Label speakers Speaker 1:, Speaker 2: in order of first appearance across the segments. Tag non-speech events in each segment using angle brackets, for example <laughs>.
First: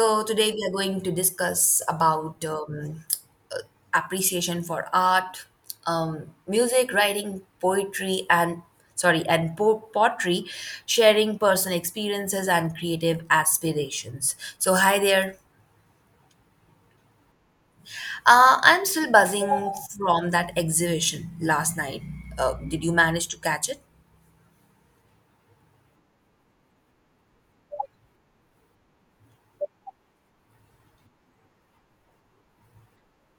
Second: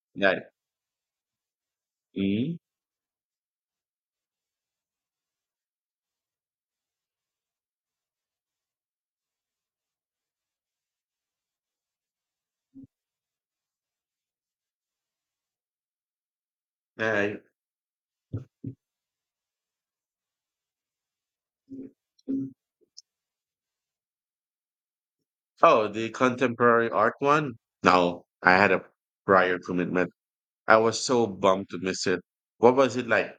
Speaker 1: So
Speaker 2: Yeah.
Speaker 1: today we are going to discuss about
Speaker 2: mm
Speaker 1: uh, appreciation for art, music, writing, poetry, and sorry, and pottery, sharing personal experiences and creative aspirations. So hi there.
Speaker 2: Yeah.
Speaker 1: I'm still buzzing from that exhibition last night. Did you manage to catch it?
Speaker 2: Oh, the contemporary art one? No, I had a prior commitment. I was so bummed to miss it. What was it like?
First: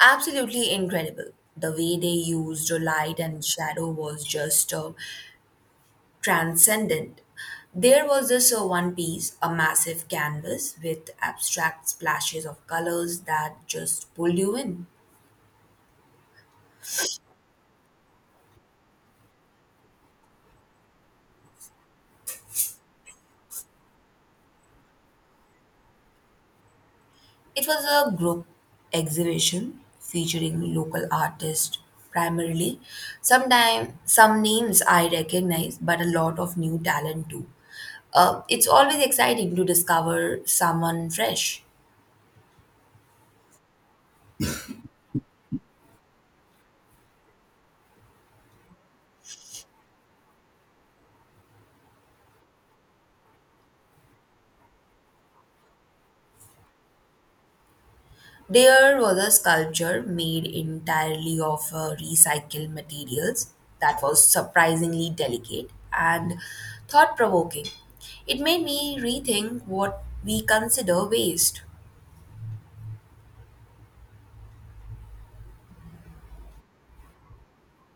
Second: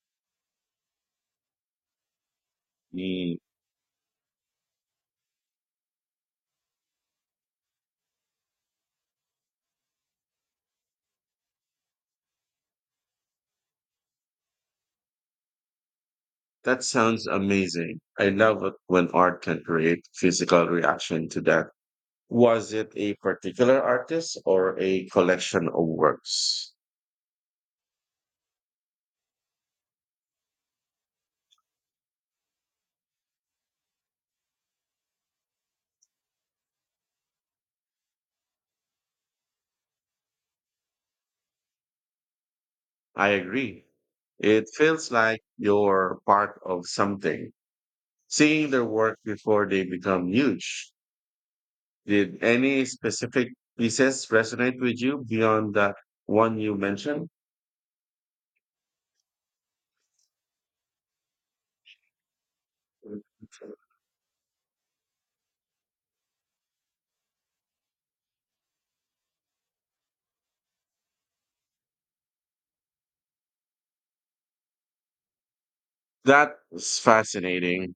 Speaker 1: Absolutely incredible. The way they used light
Speaker 2: Mm,
Speaker 1: and shadow was just transcendent. There was also one piece, a massive canvas with abstract splashes of colors that just pulled you in.
Speaker 2: that sounds amazing. I love it when art can create physical reaction to that. Was it a particular artist or a collection of works?
Speaker 1: It was a group exhibition featuring local artists primarily. Sometimes some names I recognize, but a lot of new talent too. It's always exciting to discover someone fresh.
Speaker 2: I agree. It feels like you're part of something. Seeing their work before they become huge. Did any specific pieces resonate with you beyond the one you mentioned?
Speaker 1: There was a sculpture made entirely of recycled materials that was surprisingly delicate and thought provoking. It made me rethink what we consider waste.
Speaker 2: That's fascinating.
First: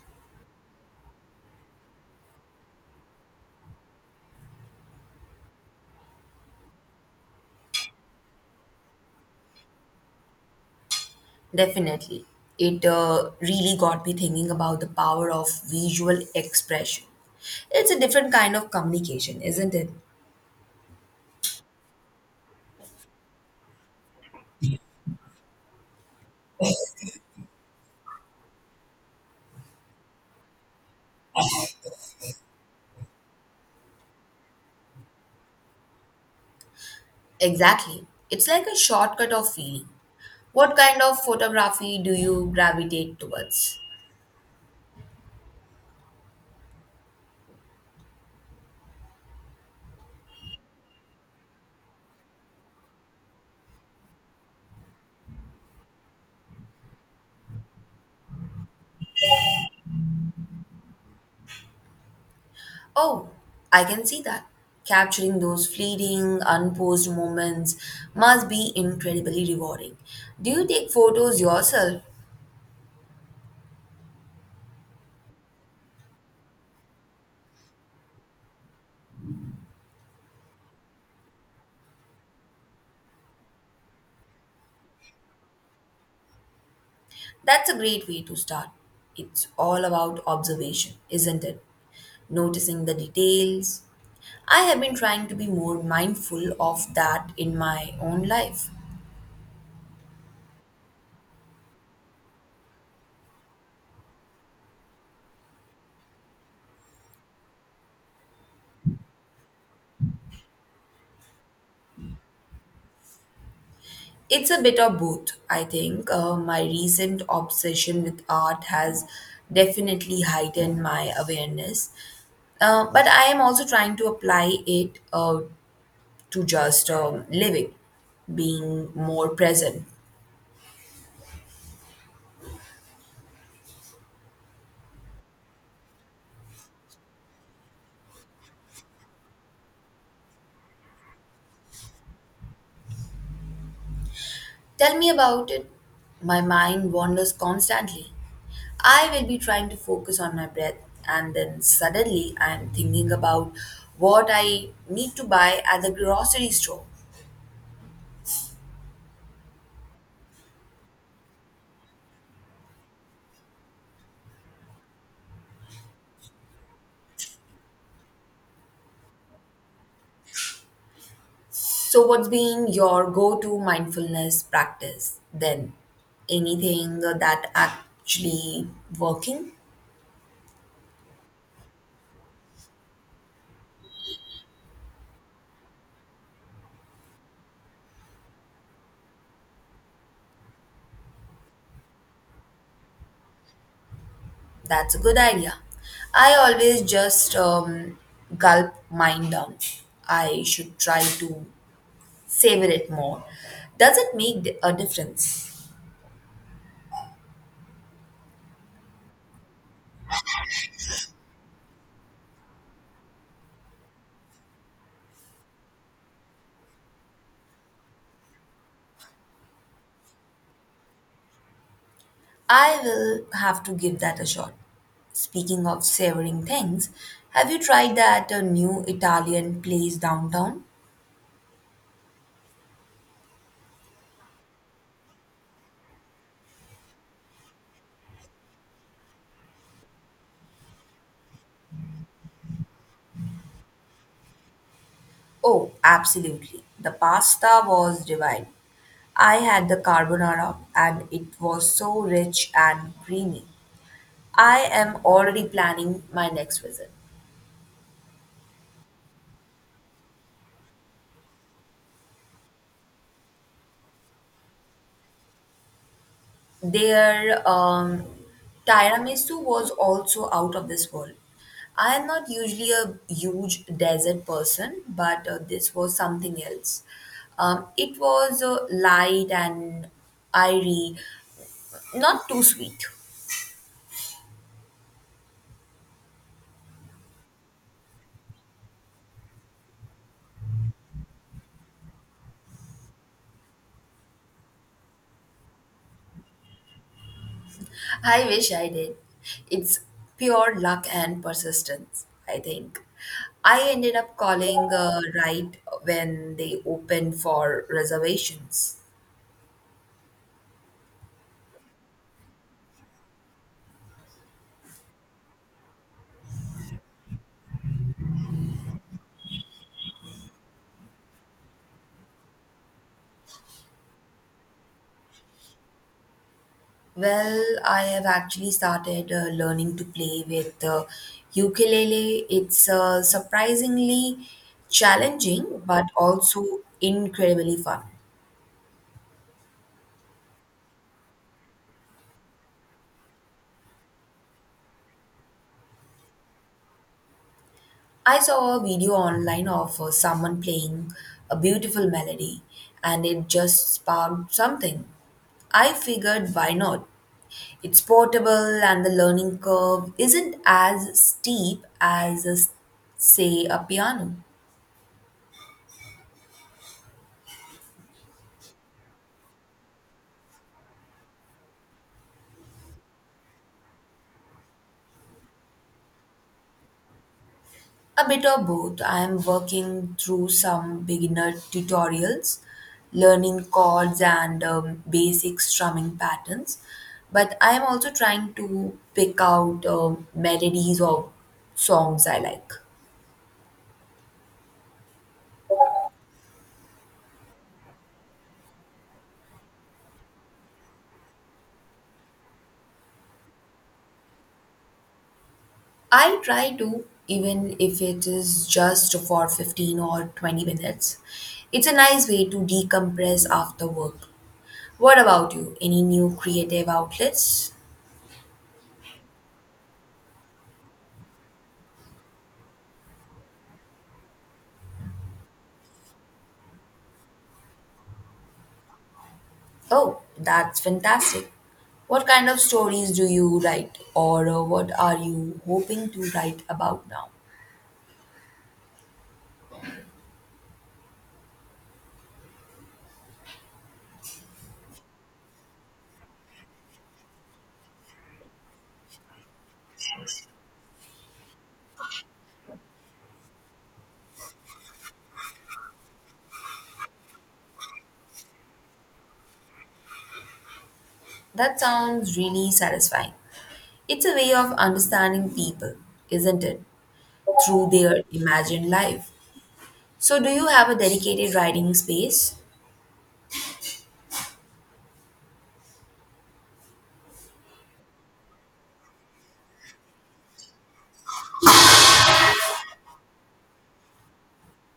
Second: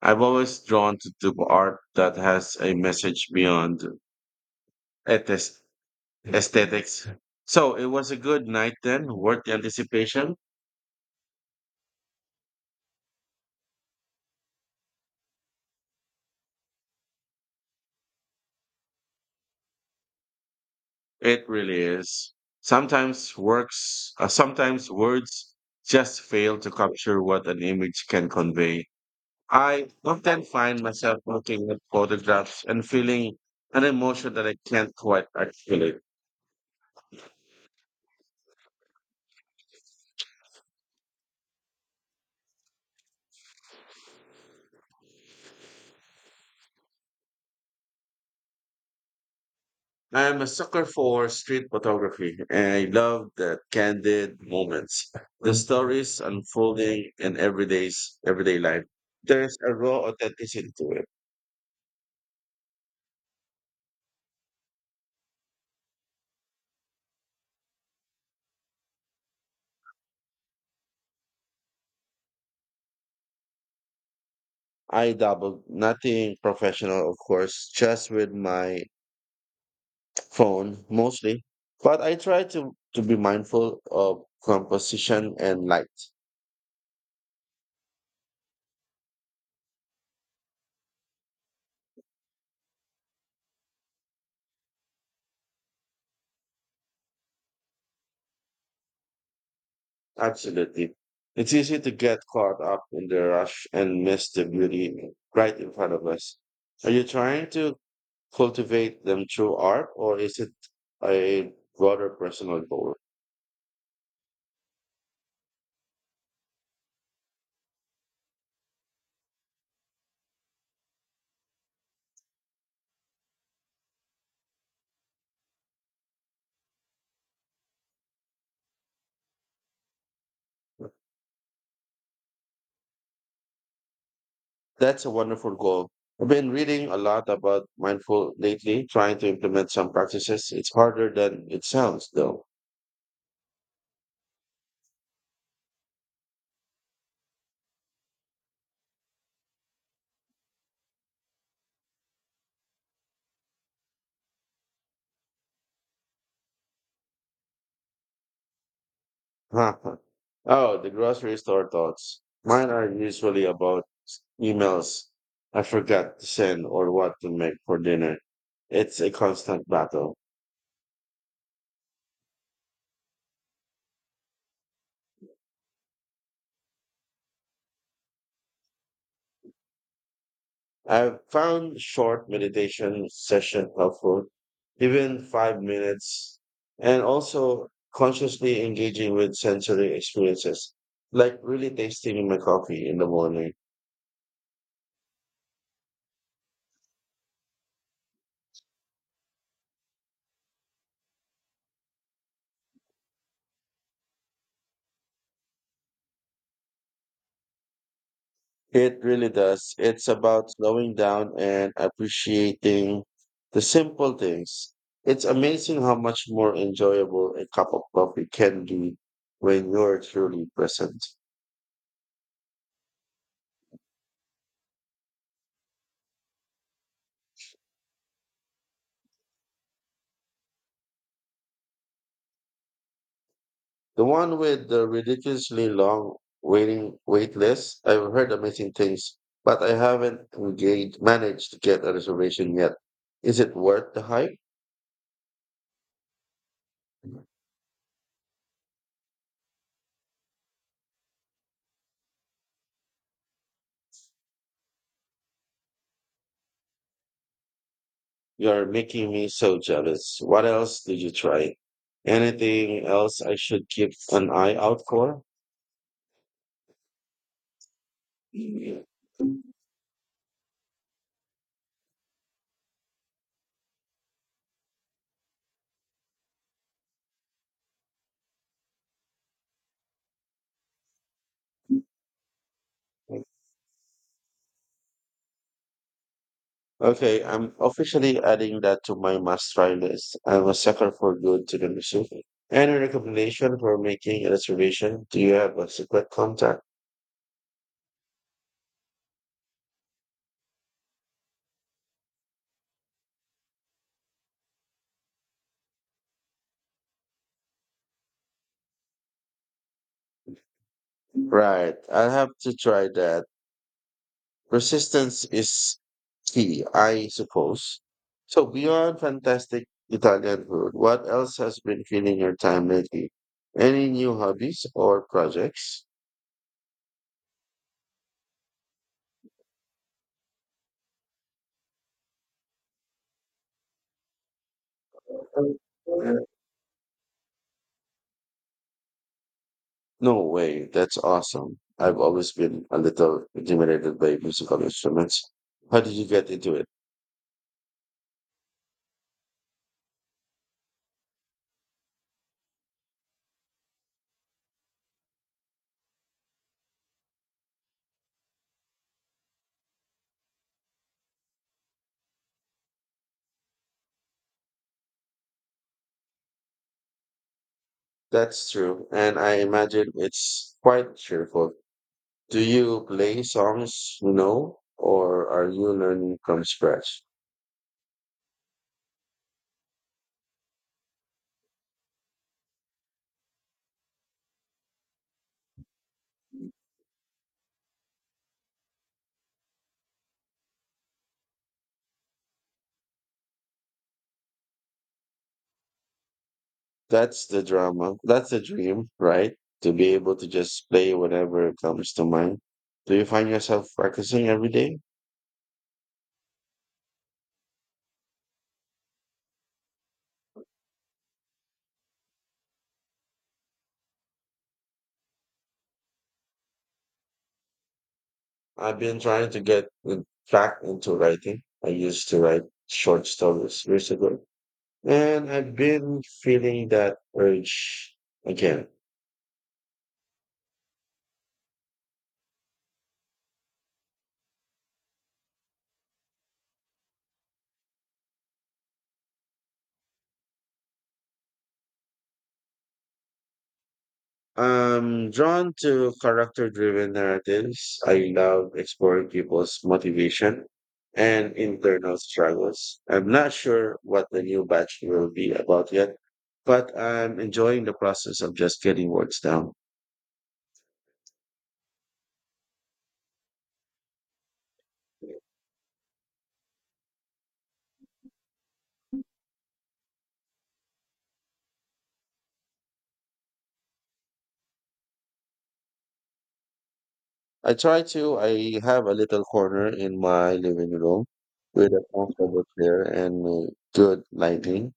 Speaker 2: I've always drawn to art that has a message beyond aes- aesthetics. So it was a good night then, worth the anticipation.
Speaker 1: Definitely. It really got me thinking about the power of visual expression. It's a different kind of communication, isn't it?
Speaker 2: It really is. Sometimes words just fail to capture what an image can convey. I often find myself looking at photographs and feeling an emotion that I can't quite articulate.
Speaker 1: Exactly. It's like a shortcut of feeling. What kind of photography do you gravitate towards?
Speaker 2: I am a sucker for street photography, and I love the candid moments, the stories unfolding in everyday life. There's a raw authenticity to it.
Speaker 1: Oh, I can see that. Capturing those fleeting, unposed moments must be incredibly rewarding. Do you take photos yourself?
Speaker 2: I dabble, nothing professional, of course, just with my phone mostly, but I try to be mindful of composition and light.
Speaker 1: That's a great way to start. It's all about observation, isn't it? Noticing the details. I have been trying to be more mindful of that in my own life.
Speaker 2: Absolutely. It's easy to get caught up in the rush and miss the beauty right in front of us. Are you trying to cultivate them through art or is it a broader personal goal?
Speaker 1: It's a bit of both, I think. My recent obsession with art has definitely heightened my awareness. But I am also trying to apply it to just living, being more present.
Speaker 2: That's a wonderful goal. I've been reading a lot about mindful lately, trying to implement some practices. It's harder than it sounds though.
Speaker 1: Tell me about it. My mind wanders constantly. I will be trying to focus on my breath, and then suddenly I'm thinking about what I need to buy at the grocery store.
Speaker 2: <laughs> Oh, the grocery store thoughts. Mine are usually about emails I forgot to send or what to make for dinner. It's a constant battle.
Speaker 1: So, what's been your go to mindfulness practice then? Anything that actually working?
Speaker 2: I've found short meditation session helpful, even 5 minutes, and also consciously engaging with sensory experiences, like really tasting my coffee in the morning.
Speaker 1: That's a good idea. I always just gulp mine down. I should try to savor it more. Does it make a difference?
Speaker 2: It really does. It's about slowing down and appreciating the simple things. It's amazing how much more enjoyable a cup of coffee can be when you're truly present.
Speaker 1: I will have to give that a shot. Speaking of savoring things, have you tried that new Italian place downtown?
Speaker 2: The one with the ridiculously long wait list, I've heard amazing things, but I haven't engaged managed to get a reservation yet. Is it worth the hype?
Speaker 1: Oh, absolutely. The pasta was divine. I had the carbonara and it was so rich and creamy. I am already planning my next visit.
Speaker 2: You're making me so jealous. What else did you try? Anything else I should keep an eye out for?
Speaker 1: Their tiramisu was also out of this world. I am not usually a huge dessert person, but this was something else. It was light and airy, not too sweet.
Speaker 2: Okay, I'm officially adding that to my must try list. I'm a sucker for good to the machine. Any recommendation for making a reservation? Do you have a secret contact?
Speaker 1: I wish I did. It's pure luck and persistence, I think. I ended up calling right when they opened for reservations.
Speaker 2: Right, I'll have to try that. Resistance is key, I suppose. So beyond fantastic Italian food, what else has been filling your time lately? Any new hobbies or projects?
Speaker 1: Well, I have actually started learning to play with ukulele. It's surprisingly challenging, but also incredibly fun.
Speaker 2: No way, that's awesome. I've always been a little intimidated by musical instruments. How did you get into it?
Speaker 1: I saw a video online of someone playing a beautiful melody and it just sparked something. I figured why not? It's portable and the learning curve isn't as steep as, say, a piano.
Speaker 2: That's true, and I imagine it's quite cheerful. Do you play songs you know, or are you learning from scratch?
Speaker 1: A bit of both. I am working through some beginner tutorials, learning chords and basic strumming patterns, but I am also trying to pick out melodies of songs I like.
Speaker 2: That's the dream, right? To be able to just play whatever comes to mind. Do you find yourself practicing every day?
Speaker 1: I try to, even if it is just for 15 or 20 minutes. It's a nice way to decompress after work. What about you? Any new creative outlets?
Speaker 2: I've been trying to back into writing. I used to write short stories years ago, and I've been feeling that urge again.
Speaker 1: Oh, that's fantastic. What kind of stories do you write, or what are you hoping to write about now?
Speaker 2: I'm drawn to character driven narratives. I love exploring people's motivation and internal struggles. I'm not sure what the new batch will be about yet, but I'm enjoying the process of just getting words down.
Speaker 1: That sounds really satisfying. It's a way of understanding people, isn't it? Through their imagined life. So, do you have a dedicated writing space?
Speaker 2: I try to, I have a little corner in my living room with a comfortable chair and good lighting.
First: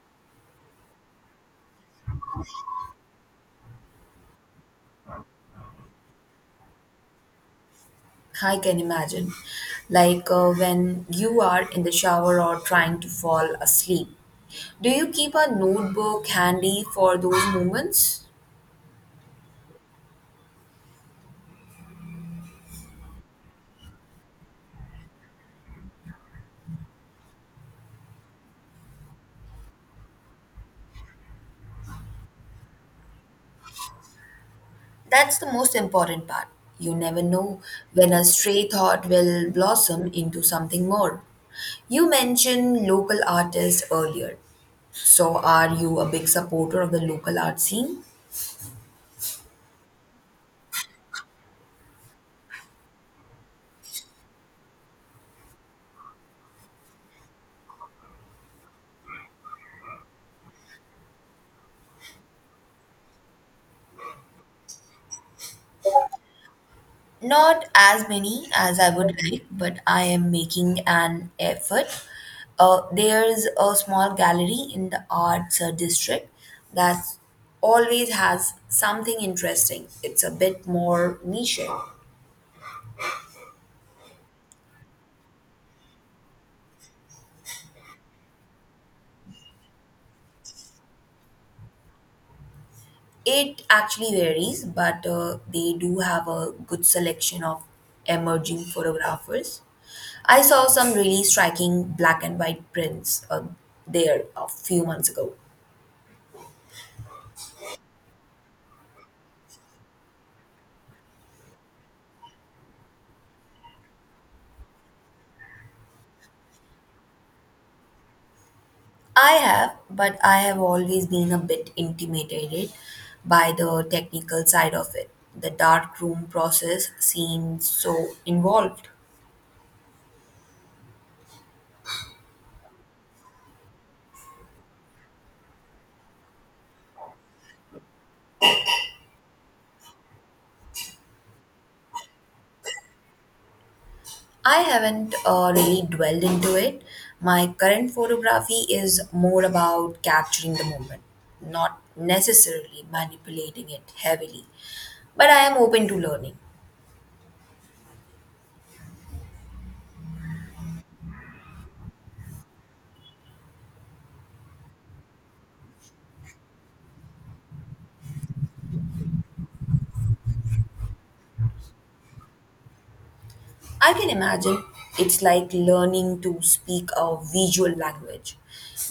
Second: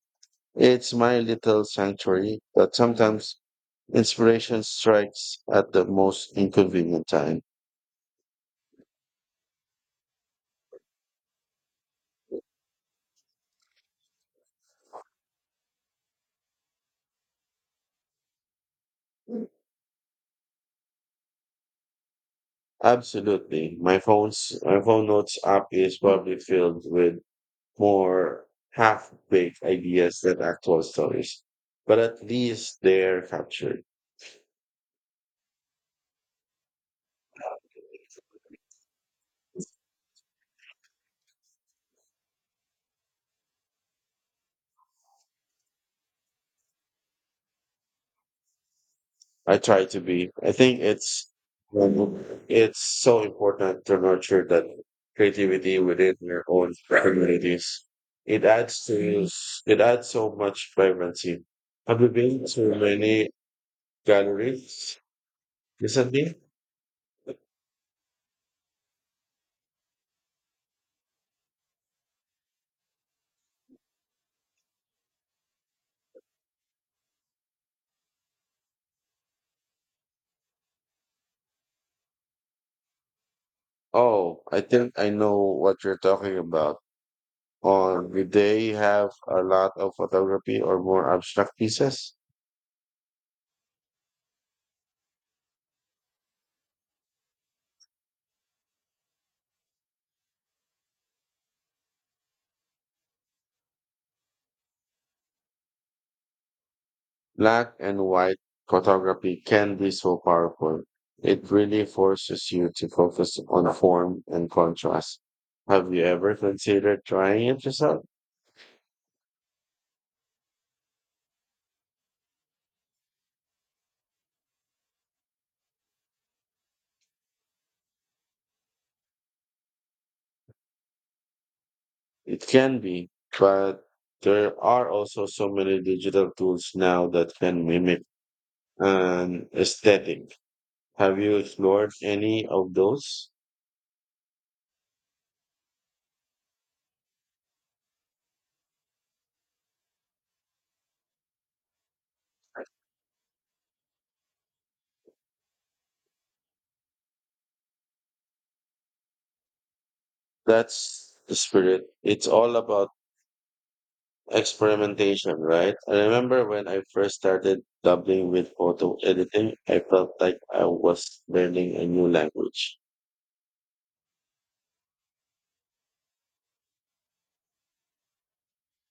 Speaker 2: It's my little sanctuary, but sometimes inspiration strikes at the most inconvenient time.
Speaker 1: I can imagine. Like when you are in the shower or trying to fall asleep. Do you keep a notebook handy for those moments?
Speaker 2: Absolutely. My phone notes app is probably filled with more half-baked ideas than actual stories. But at least they're captured.
Speaker 1: That's the most important part. You never know when a stray thought will blossom into something more. You mentioned local artists earlier. So, are you a big supporter of the local art scene?
Speaker 2: I try to be. I think it's so important to nurture that creativity within your own communities. It adds to it adds so much vibrancy. Have you been to many galleries recently?
Speaker 1: Not as many as I would like, but I am making an effort. There's a small gallery in the arts district that always has something interesting. It's a bit more niche.
Speaker 2: Oh, I think I know what you're talking about. Or did they have a lot of photography or more abstract pieces?
Speaker 1: It actually varies, but they do have a good selection of emerging photographers. I saw some really striking black and white prints there a few months ago.
Speaker 2: Black and white photography can be so powerful. It really forces you to focus on form and contrast. Have you ever considered trying it yourself?
Speaker 1: I have, but I have always been a bit intimidated by the technical side of it. The darkroom process seems so involved.
Speaker 2: It can be, but there are also so many digital tools now that can mimic an aesthetic. Have you explored any of those?
Speaker 1: I haven't really dwelled into it. My current photography is more about capturing the moment, not necessarily manipulating it heavily. But I am open to learning.
Speaker 2: That's the spirit. It's all about experimentation, right? I remember when I first started dabbling with photo editing, I felt like I was learning a new language.
Speaker 1: I can imagine it's like learning to speak a visual language.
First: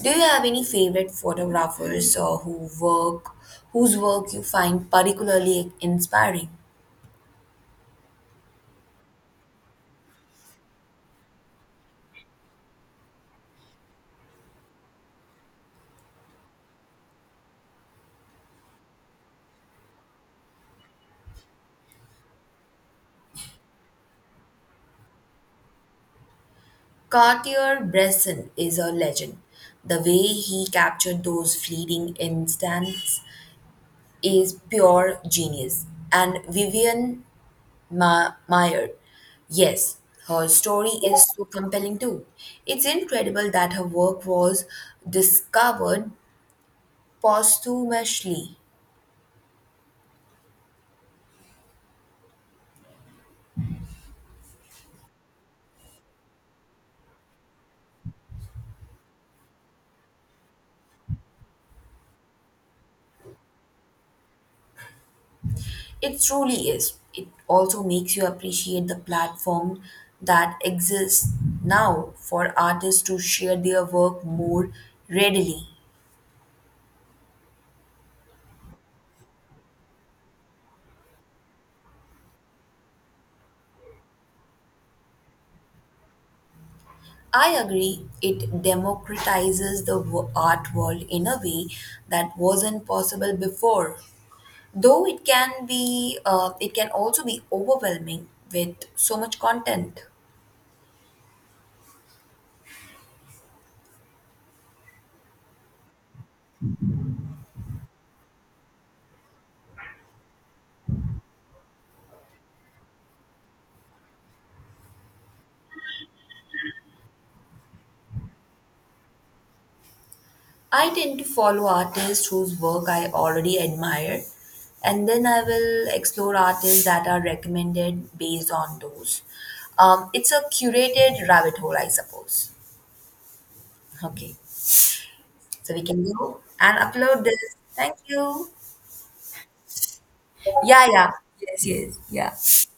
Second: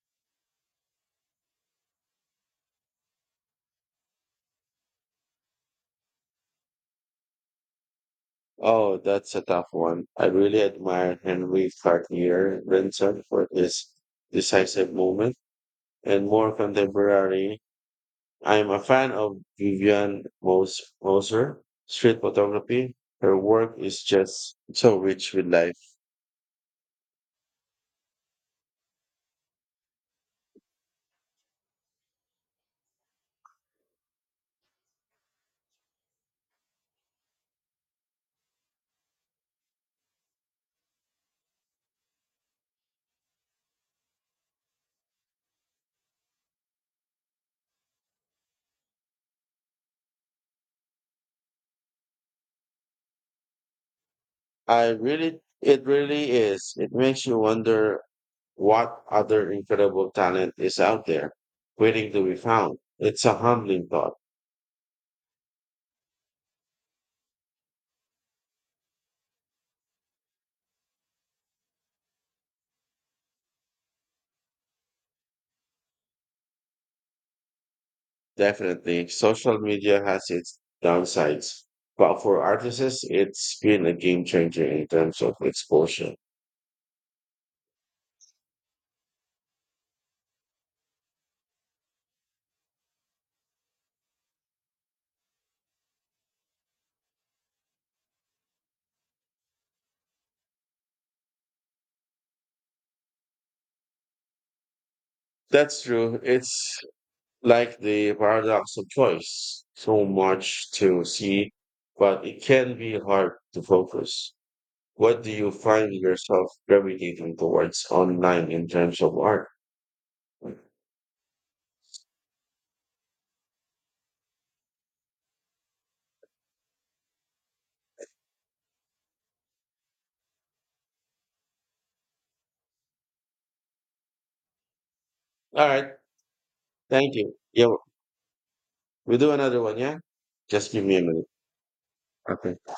Speaker 1: Do you have any favorite photographers or who work whose work you find particularly inspiring?
Speaker 2: Oh, that's a tough one. I really admire Henry Cartier Bresson for his decisive moment, and more contemporary, I'm a fan of Moser street photography. Her work is just so rich with life.
Speaker 1: Cartier-Bresson is a legend. The way he captured those fleeting instants is pure genius. And Vivian Maier, yes, her story is so compelling too. It's incredible that her work was discovered posthumously.
Speaker 2: It really is. It makes you wonder what other incredible talent is out there waiting to be found. It's a humbling thought.
Speaker 1: It truly is. It also makes you appreciate the platform that exists now for artists to share their work more readily.
Speaker 2: Definitely. Social media has its downsides, but for artists, it's been a game changer in terms of exposure.
Speaker 1: I agree, it democratizes the art world in a way that wasn't possible before. Though it can be, it can also be overwhelming with so much content.
Speaker 2: That's true. It's like the paradox of choice. So much to see, but it can be hard to focus. What do you find yourself gravitating towards online in terms of art? All
Speaker 1: I tend to follow artists whose work I already admire, and then I will explore artists that are recommended based on those. It's a curated rabbit hole, I suppose. Okay, so we
Speaker 2: right.
Speaker 1: can go and
Speaker 2: Thank
Speaker 1: upload
Speaker 2: you.
Speaker 1: this.
Speaker 2: Yeah,
Speaker 1: Thank you.
Speaker 2: we'll do another one. Yeah. Just give
Speaker 1: Yeah,
Speaker 2: me a
Speaker 1: yeah.
Speaker 2: minute.
Speaker 1: Yes, yes. Yeah.
Speaker 2: Okay.